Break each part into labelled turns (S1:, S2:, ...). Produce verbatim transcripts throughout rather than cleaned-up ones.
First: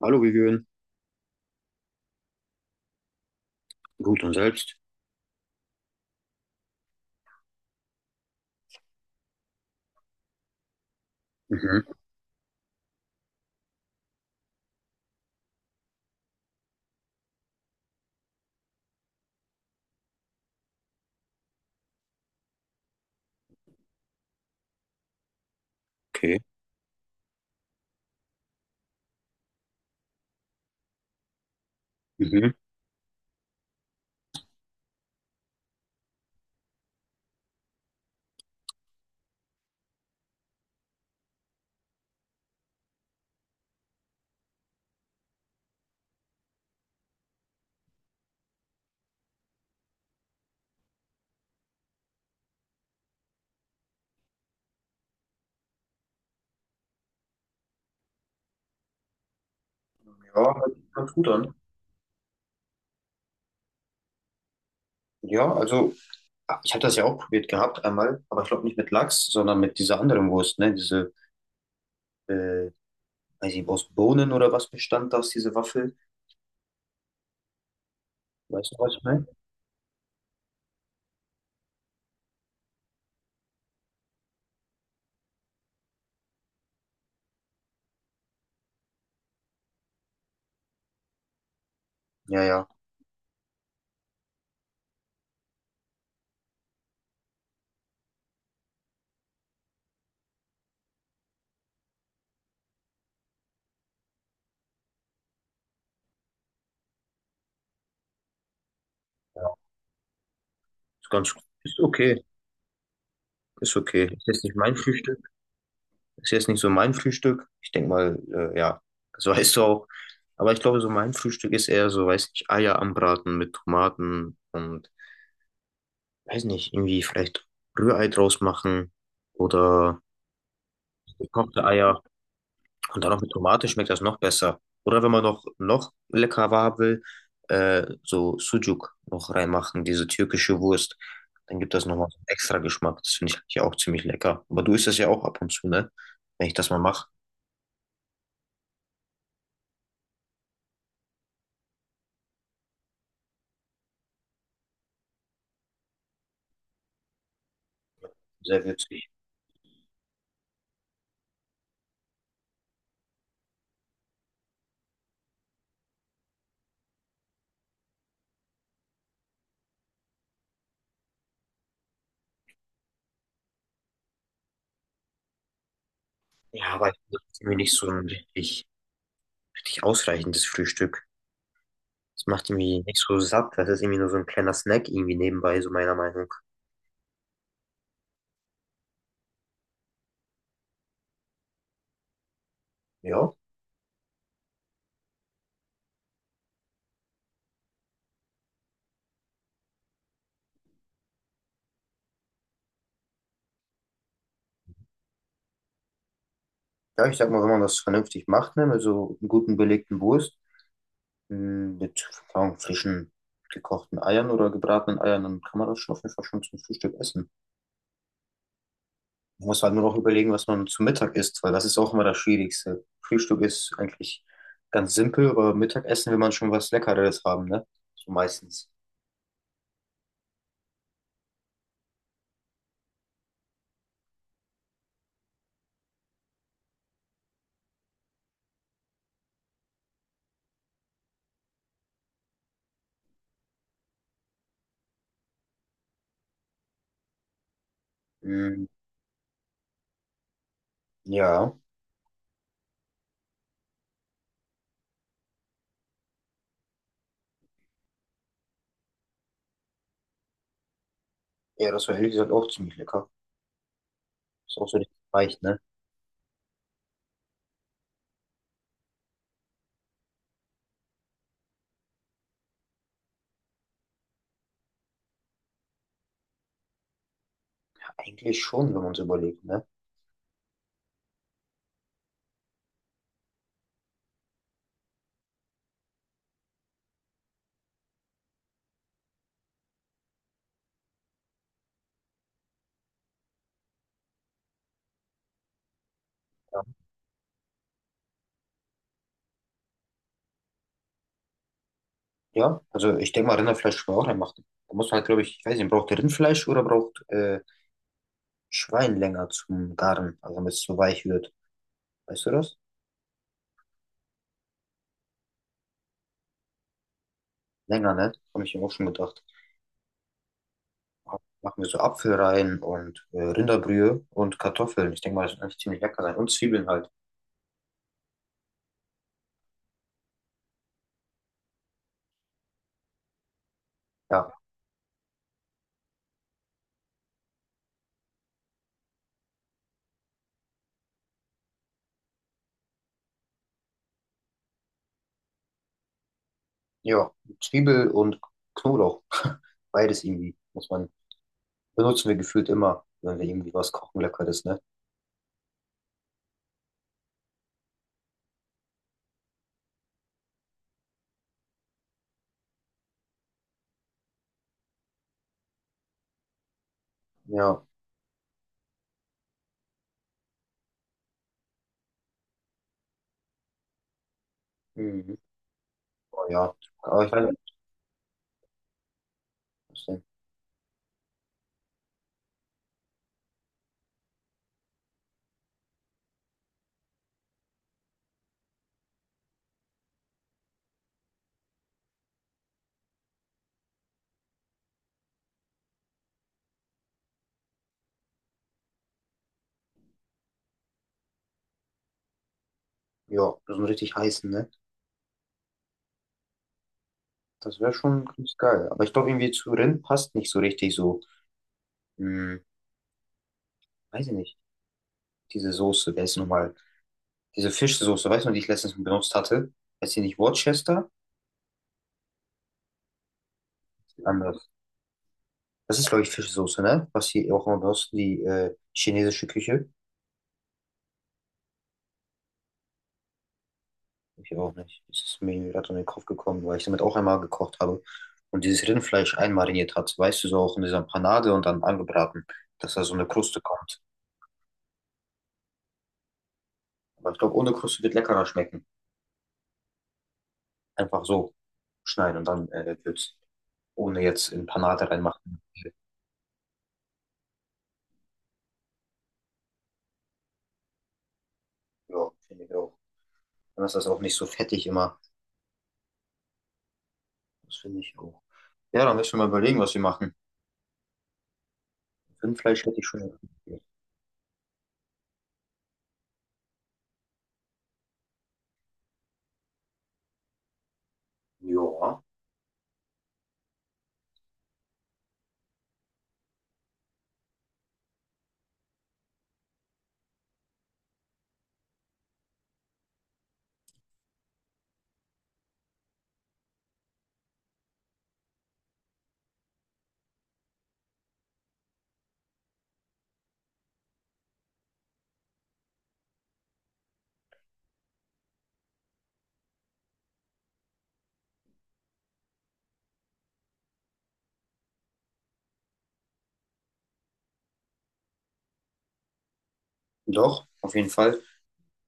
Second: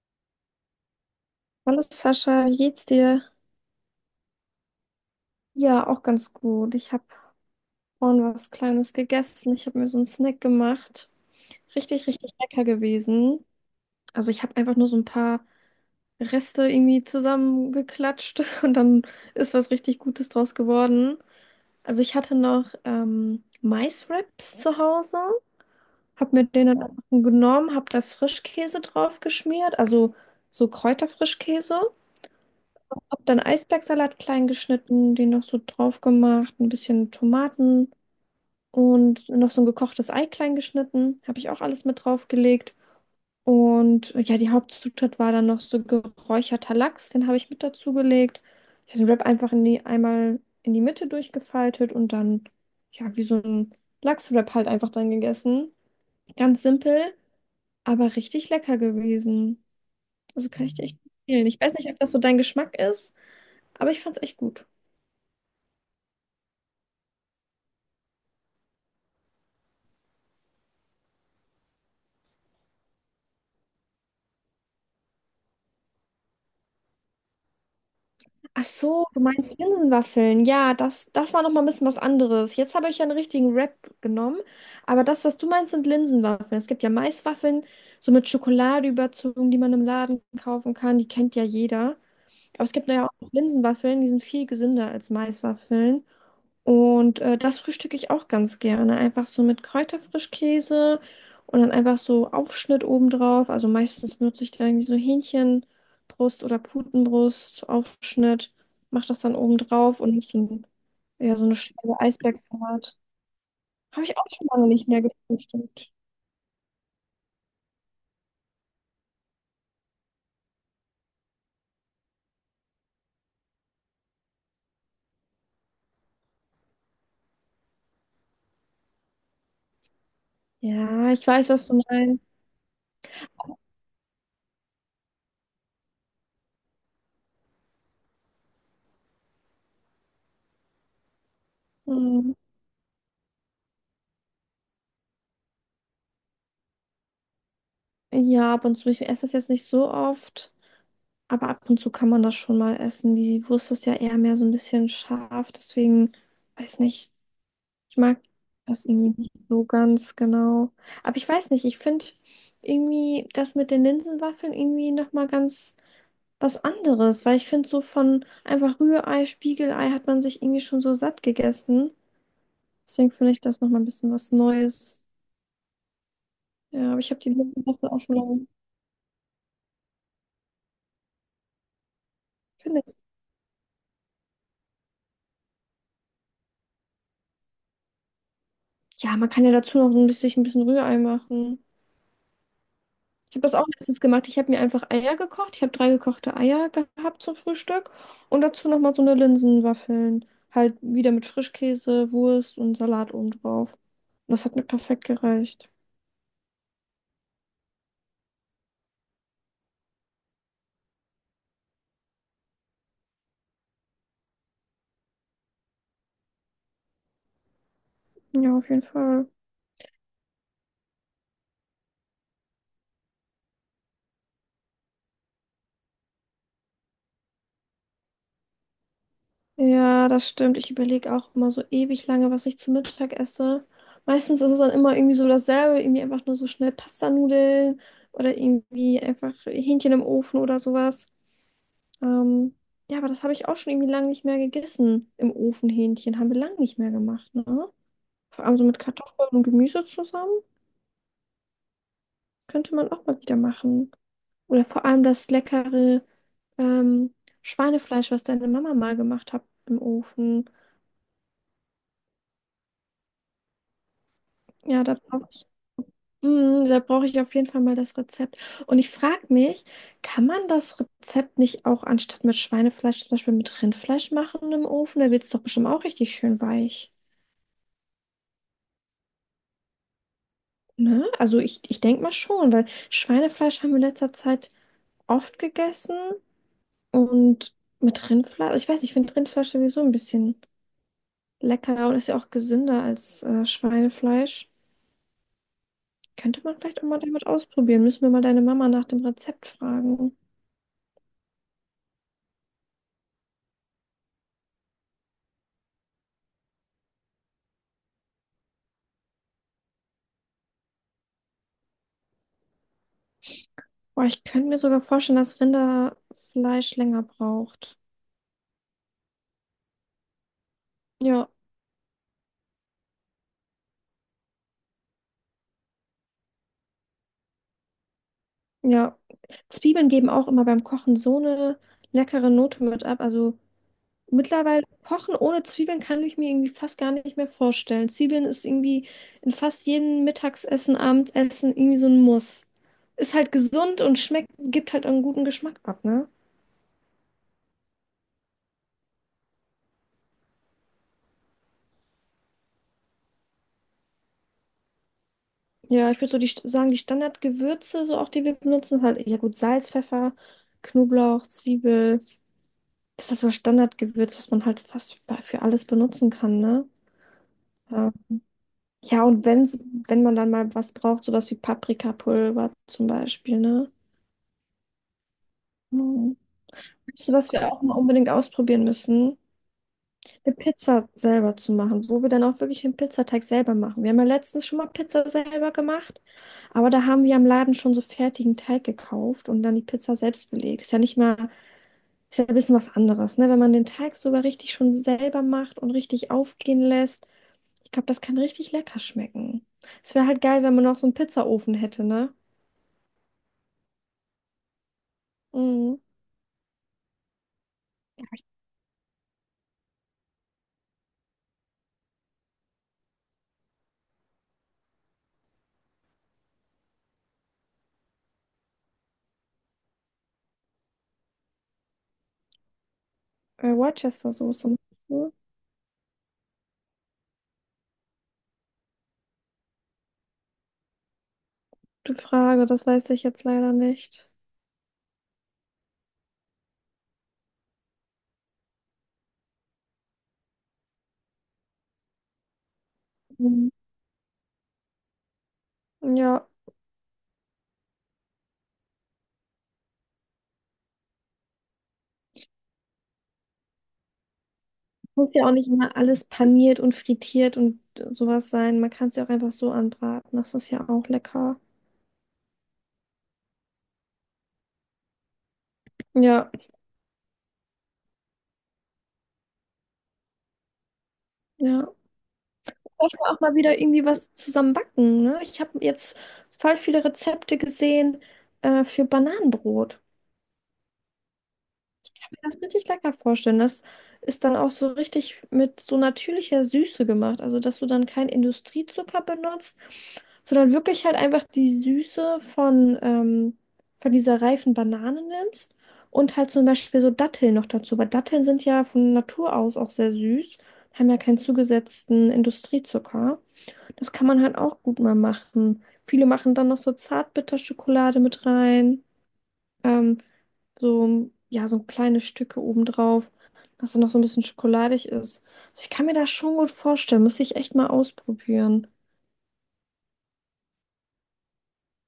S1: Hallo, Vivian.
S2: Hallo Sascha, wie geht's dir?
S1: Gut und selbst?
S2: Ja, auch ganz gut. Ich habe vorhin was Kleines gegessen. Ich habe mir so einen Snack gemacht.
S1: Mhm.
S2: Richtig, richtig lecker gewesen. Also ich habe einfach nur so ein paar Reste irgendwie zusammengeklatscht und dann ist was richtig Gutes draus geworden. Also ich hatte noch ähm, Maiswraps zu Hause, habe
S1: Okay.
S2: mir den dann einfach genommen, habe da Frischkäse drauf geschmiert, also so Kräuterfrischkäse.
S1: Mhm.
S2: Hab dann Eisbergsalat klein geschnitten, den noch so drauf gemacht, ein bisschen Tomaten und noch so ein gekochtes Ei klein geschnitten. Habe ich auch alles mit draufgelegt. Und äh, ja, die Hauptzutat war dann noch so geräucherter Lachs, den habe ich mit dazugelegt. Ich habe den Wrap einfach in die, einmal in die Mitte durchgefaltet und dann, ja, wie so ein Lachswrap halt einfach dann gegessen. Ganz simpel, aber richtig lecker gewesen. Also
S1: Ja,
S2: kann
S1: hört
S2: ich dir
S1: sich
S2: echt
S1: ganz gut
S2: empfehlen.
S1: an.
S2: Ich weiß nicht, ob das so dein Geschmack ist, aber ich fand es echt gut.
S1: Ja, also ah, ich hatte das ja auch probiert gehabt einmal, aber ich glaube nicht mit Lachs, sondern mit dieser anderen Wurst, ne? Diese, äh, weiß ich nicht, aus Bohnen oder was bestand das, diese Waffel?
S2: Ach
S1: Weißt du, was ich
S2: so, du
S1: meine?
S2: meinst Linsenwaffeln. Ja, das, das war noch mal ein bisschen was anderes. Jetzt habe ich ja einen richtigen Wrap genommen, aber das, was du meinst, sind Linsenwaffeln. Es gibt ja Maiswaffeln, so mit Schokolade überzogen, die man im Laden kaufen kann. Die kennt ja jeder.
S1: Ja,
S2: Aber
S1: ja.
S2: es gibt ja auch Linsenwaffeln, die sind viel gesünder als Maiswaffeln. Und äh, das frühstücke ich auch ganz gerne. Einfach so mit Kräuterfrischkäse und dann einfach so Aufschnitt obendrauf. Also meistens benutze ich da irgendwie so Hähnchenbrust oder Putenbrust, Aufschnitt, mache das dann obendrauf und so, ein,
S1: Ist ganz,
S2: ja, so eine
S1: ist
S2: Scheibe
S1: okay.
S2: Eisbergsalat.
S1: Ist
S2: Habe
S1: okay.
S2: ich auch
S1: Ist jetzt
S2: schon
S1: nicht
S2: lange
S1: mein
S2: nicht mehr
S1: Frühstück.
S2: gefrühstückt.
S1: Ist jetzt nicht so mein Frühstück. Ich denke mal, äh, ja, das weißt du auch. Aber ich glaube, so mein Frühstück ist eher so, weiß nicht, Eier anbraten mit Tomaten und weiß nicht, irgendwie vielleicht Rührei draus machen oder
S2: Ja, ich weiß,
S1: gekochte
S2: was du
S1: Eier
S2: meinst.
S1: und dann noch mit Tomate schmeckt das noch besser. Oder wenn man noch, noch leckerer haben will, äh, so Sucuk noch reinmachen, diese türkische Wurst. Dann gibt das nochmal so einen
S2: Hm.
S1: extra Geschmack. Das finde ich eigentlich auch ziemlich lecker. Aber du isst das ja auch ab und zu, ne? Wenn ich das mal mache.
S2: Ja, ab und zu, ich esse das jetzt nicht so oft, aber ab und zu kann man das schon mal essen. Die Wurst ist ja eher mehr so ein bisschen scharf, deswegen weiß nicht. Ich mag
S1: Sehr
S2: das
S1: witzig.
S2: irgendwie nicht so ganz genau. Aber ich weiß nicht, ich finde irgendwie das mit den Linsenwaffeln irgendwie nochmal ganz was anderes, weil ich finde so von einfach Rührei, Spiegelei hat man sich irgendwie schon so satt gegessen. Deswegen finde ich das nochmal ein bisschen was Neues.
S1: Ja, aber
S2: Ja,
S1: ich
S2: aber ich
S1: finde,
S2: habe die
S1: das ist irgendwie nicht so
S2: Linsenwaffel auch
S1: ein
S2: schon lange.
S1: richtig, richtig ausreichendes Frühstück. Das macht irgendwie
S2: Findest.
S1: nicht so satt. Das ist irgendwie nur so ein kleiner Snack irgendwie nebenbei, so meiner Meinung.
S2: Ja, man kann ja dazu noch ein bisschen, ein bisschen Rührei machen.
S1: Ja.
S2: Ich habe das auch letztens gemacht. Ich habe mir einfach Eier gekocht. Ich habe drei gekochte Eier gehabt zum Frühstück und dazu nochmal so eine Linsenwaffeln. Halt wieder mit Frischkäse, Wurst und Salat oben drauf. Und das hat mir perfekt gereicht.
S1: Ja, ich sag mal, wenn man das vernünftig macht, ne, mit so einem guten belegten Wurst, m, mit, keine Ahnung, frischen gekochten Eiern oder gebratenen Eiern, dann kann man das schon auf jeden Fall schon zum Frühstück essen.
S2: Ja, auf jeden Fall.
S1: Man muss halt nur noch überlegen, was man zum Mittag isst, weil das ist auch immer das Schwierigste. Frühstück ist eigentlich ganz simpel, aber Mittagessen will man schon was Leckeres haben, ne? So meistens.
S2: Ja, das stimmt. Ich überlege auch immer so ewig lange, was ich zu Mittag esse. Meistens ist es dann immer irgendwie so dasselbe, irgendwie einfach nur so schnell Pastanudeln oder irgendwie einfach Hähnchen im Ofen oder sowas. Ähm, ja, aber das habe ich auch schon irgendwie lange nicht mehr gegessen im Ofenhähnchen. Haben wir lange nicht mehr gemacht, ne? Vor allem so
S1: Mm,
S2: mit Kartoffeln und Gemüse zusammen.
S1: ja.
S2: Könnte man auch mal wieder machen. Oder vor allem das leckere ähm, Schweinefleisch, was deine Mama mal gemacht hat im Ofen.
S1: Ja, das war ehrlich gesagt auch ziemlich lecker. Ist auch so
S2: Ja, da
S1: richtig
S2: brauche
S1: leicht,
S2: ich,
S1: ne?
S2: Mm, da brauche ich auf jeden Fall mal das Rezept. Und ich frage mich, kann man das Rezept nicht auch anstatt mit Schweinefleisch zum Beispiel mit Rindfleisch machen im Ofen? Da wird es doch bestimmt auch richtig schön weich.
S1: Eigentlich schon, wenn man es überlegt, ne?
S2: Ne? Also ich, ich denke mal schon, weil Schweinefleisch haben wir in letzter Zeit oft gegessen und mit Rindfleisch, also ich weiß, ich finde Rindfleisch sowieso ein bisschen leckerer und ist ja auch gesünder als äh, Schweinefleisch. Könnte man vielleicht auch mal damit ausprobieren. Müssen wir mal deine Mama nach dem Rezept fragen.
S1: Ja, also ich denke mal, Rinderfleisch kann man auch reinmachen. Da muss man halt, glaube ich, ich weiß nicht, braucht Rindfleisch oder braucht äh, Schwein länger zum Garen, also damit es so weich wird. Weißt du das?
S2: Boah, ich könnte mir sogar vorstellen, dass Rinderfleisch länger braucht.
S1: Länger, ne? Habe ich mir auch schon gedacht.
S2: Ja,
S1: Machen wir so Apfel rein und äh, Rinderbrühe und Kartoffeln. Ich denke mal, das wird eigentlich ziemlich lecker sein. Und Zwiebeln halt.
S2: ja. Zwiebeln geben auch immer beim Kochen so eine leckere Note mit ab. Also
S1: Ja,
S2: mittlerweile kochen ohne Zwiebeln kann ich mir irgendwie fast gar nicht mehr vorstellen. Zwiebeln ist irgendwie in fast jedem Mittagsessen, Abendessen irgendwie so ein Muss. Ist halt gesund und schmeckt, gibt halt einen guten Geschmack ab, ne?
S1: ja, Zwiebel und Knoblauch. Beides irgendwie muss man, benutzen wir gefühlt immer, wenn wir irgendwie was kochen, Leckeres, ne?
S2: Ja, ich würde so die, St- sagen, die Standardgewürze, so auch die wir benutzen, halt, ja gut, Salz, Pfeffer, Knoblauch, Zwiebel. Das ist halt so das Standardgewürz, was man halt fast bei- für alles benutzen kann, ne?
S1: Ja,
S2: Ja, ja und wenn's, wenn man dann mal was braucht, sowas wie Paprikapulver zum Beispiel, ne?
S1: mhm.
S2: Mhm.
S1: Oh, ja. Aber
S2: Weißt
S1: ich
S2: du,
S1: weiß
S2: was wir
S1: nicht,
S2: auch mal unbedingt ausprobieren müssen?
S1: was denn.
S2: Eine Pizza selber zu machen, wo wir dann auch wirklich den Pizzateig selber machen. Wir haben ja letztens schon mal Pizza selber gemacht, aber da haben wir am Laden schon so fertigen Teig gekauft und dann die Pizza selbst belegt. Ist ja nicht mal, ist ja ein bisschen was anderes, ne? Wenn man den Teig sogar richtig schon selber macht und richtig aufgehen lässt. Ich glaube, das kann richtig lecker schmecken. Es wäre halt geil, wenn man noch so einen Pizzaofen hätte, ne?
S1: Ja, so einen richtig heißen, ne?
S2: Mhm.
S1: Das wäre schon ganz geil. Aber ich glaube, irgendwie zu Rind passt nicht so richtig so. Hm, weiß ich nicht. Diese Soße, wer ist nochmal? Diese Fischsoße, weißt du, die ich letztens benutzt hatte? Heißt die nicht Worcester?
S2: Äh,
S1: Anders.
S2: Worcester-Soße. Meinst du?
S1: Das ist, glaube ich, Fischsoße, ne? Was sie auch immer benutzen, die äh, chinesische Küche.
S2: Gute Frage, das weiß ich jetzt leider nicht.
S1: Ich auch nicht. Das ist mir gerade in den Kopf gekommen, weil ich damit auch einmal gekocht habe und dieses Rindfleisch einmariniert hat. Weißt du, so auch in dieser Panade und dann angebraten, dass da so eine Kruste
S2: Mhm.
S1: kommt.
S2: Ja,
S1: Aber ich glaube, ohne Kruste wird leckerer schmecken. Einfach so schneiden und dann äh, wird's. Ohne jetzt in Panade
S2: muss ja auch
S1: reinmachen.
S2: nicht immer alles paniert und frittiert und sowas sein. Man kann es ja auch einfach so anbraten. Das ist ja auch lecker.
S1: Ja, finde ich auch. Dann ist das auch nicht so fettig immer.
S2: Ja,
S1: Das finde ich auch. Ja, dann müssen wir mal überlegen, was wir machen.
S2: ja.
S1: Rindfleisch hätte ich
S2: Ich
S1: schon.
S2: auch mal wieder irgendwie was zusammen backen, ne? Ich habe jetzt voll viele Rezepte gesehen, äh, für Bananenbrot.
S1: Ja,
S2: Das richtig lecker vorstellen. Das ist dann auch so richtig mit so natürlicher Süße gemacht. Also, dass du dann keinen Industriezucker benutzt, sondern wirklich halt einfach die Süße von, ähm, von dieser reifen Banane nimmst und halt zum Beispiel so Datteln noch dazu, weil Datteln sind ja von Natur aus auch sehr süß, haben ja keinen zugesetzten Industriezucker. Das kann man halt auch gut mal machen. Viele machen dann noch so Zartbitterschokolade mit rein. Ähm, so, ja, so kleine Stücke obendrauf, dass es noch so ein bisschen schokoladig ist. Also ich kann mir das schon gut vorstellen. Müsste ich echt mal ausprobieren.
S1: doch, auf jeden Fall.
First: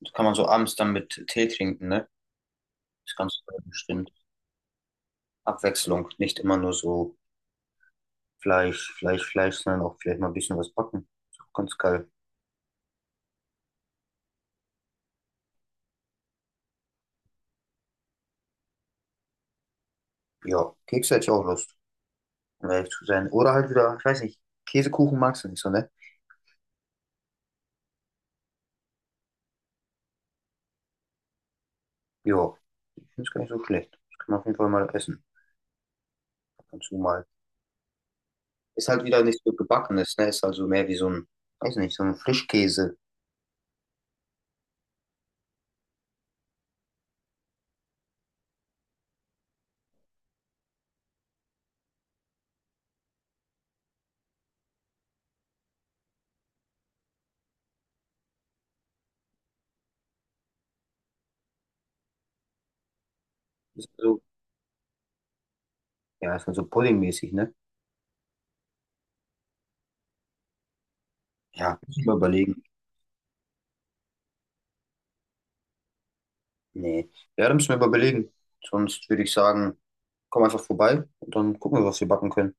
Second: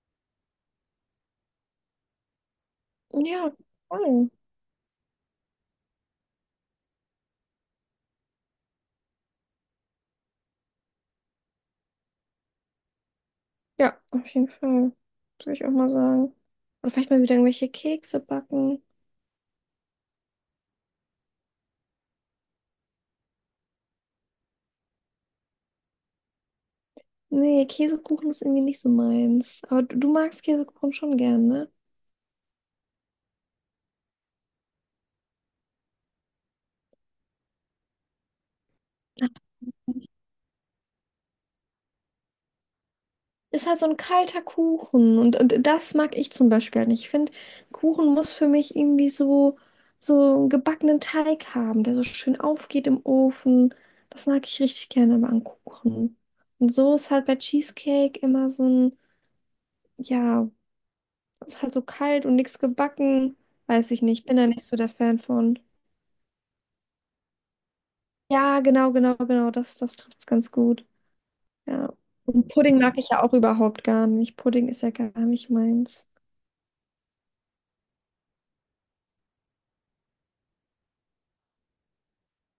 S1: Das kann man so abends dann mit Tee trinken, ne? Ist ganz
S2: Ja,
S1: bestimmt.
S2: voll.
S1: Abwechslung. Nicht immer nur so Fleisch, Fleisch, Fleisch, sondern auch vielleicht mal ein bisschen was backen. Ist auch ganz geil.
S2: Ja, auf jeden Fall. Würde ich auch mal sagen. Oder vielleicht mal wieder irgendwelche Kekse backen.
S1: Ja, Kekse hätte ich auch Lust, um ehrlich zu sein. Oder halt wieder, ich weiß nicht, Käsekuchen magst du nicht so, ne?
S2: Nee, Käsekuchen ist irgendwie nicht so meins. Aber du, du magst Käsekuchen schon gern, ne?
S1: Ja, ich finde es gar nicht so schlecht. Das kann man auf jeden Fall mal essen. Ab und zu mal. Ist halt wieder nicht so gebackenes, ne? Ist also mehr wie so ein, weiß nicht, so ein Frischkäse.
S2: Ist halt so ein kalter Kuchen und, und das mag ich zum Beispiel halt nicht. Ich finde, Kuchen muss für mich irgendwie so, so einen gebackenen Teig haben, der so schön aufgeht im Ofen. Das mag ich richtig gerne aber an Kuchen. Und so ist halt bei Cheesecake immer so ein, ja, ist halt so kalt und nichts gebacken.
S1: Ist
S2: Weiß
S1: halt
S2: ich
S1: so,
S2: nicht, bin da nicht so der Fan von.
S1: ja, ist halt so puddingmäßig, ne?
S2: Ja, genau, genau, genau, das, das trifft's ganz gut.
S1: Ja,
S2: Ja.
S1: müssen wir
S2: Und
S1: überlegen.
S2: Pudding mag ich ja auch überhaupt gar nicht. Pudding ist ja gar nicht meins.
S1: Nee. Ja, da müssen wir überlegen. Sonst würde ich sagen, komm einfach vorbei und dann gucken wir, was wir backen können.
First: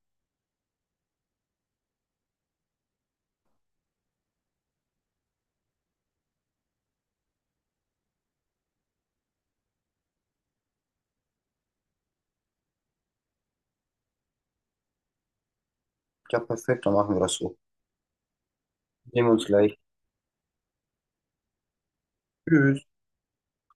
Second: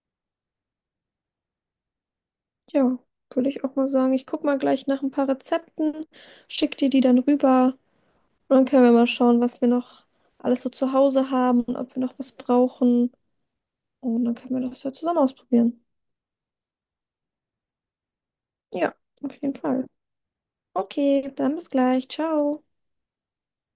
S2: Ja, würde ich auch mal sagen. Ich guck mal gleich nach ein paar Rezepten, schick dir die dann rüber und dann können wir mal schauen, was wir noch alles so zu Hause haben und ob wir noch was brauchen. Und dann können wir das ja zusammen ausprobieren.
S1: Ja, perfekt, dann machen wir das so.
S2: Ja,
S1: Sehen wir
S2: auf
S1: uns
S2: jeden
S1: gleich.
S2: Fall. Okay, dann bis gleich. Ciao.
S1: Tschüss.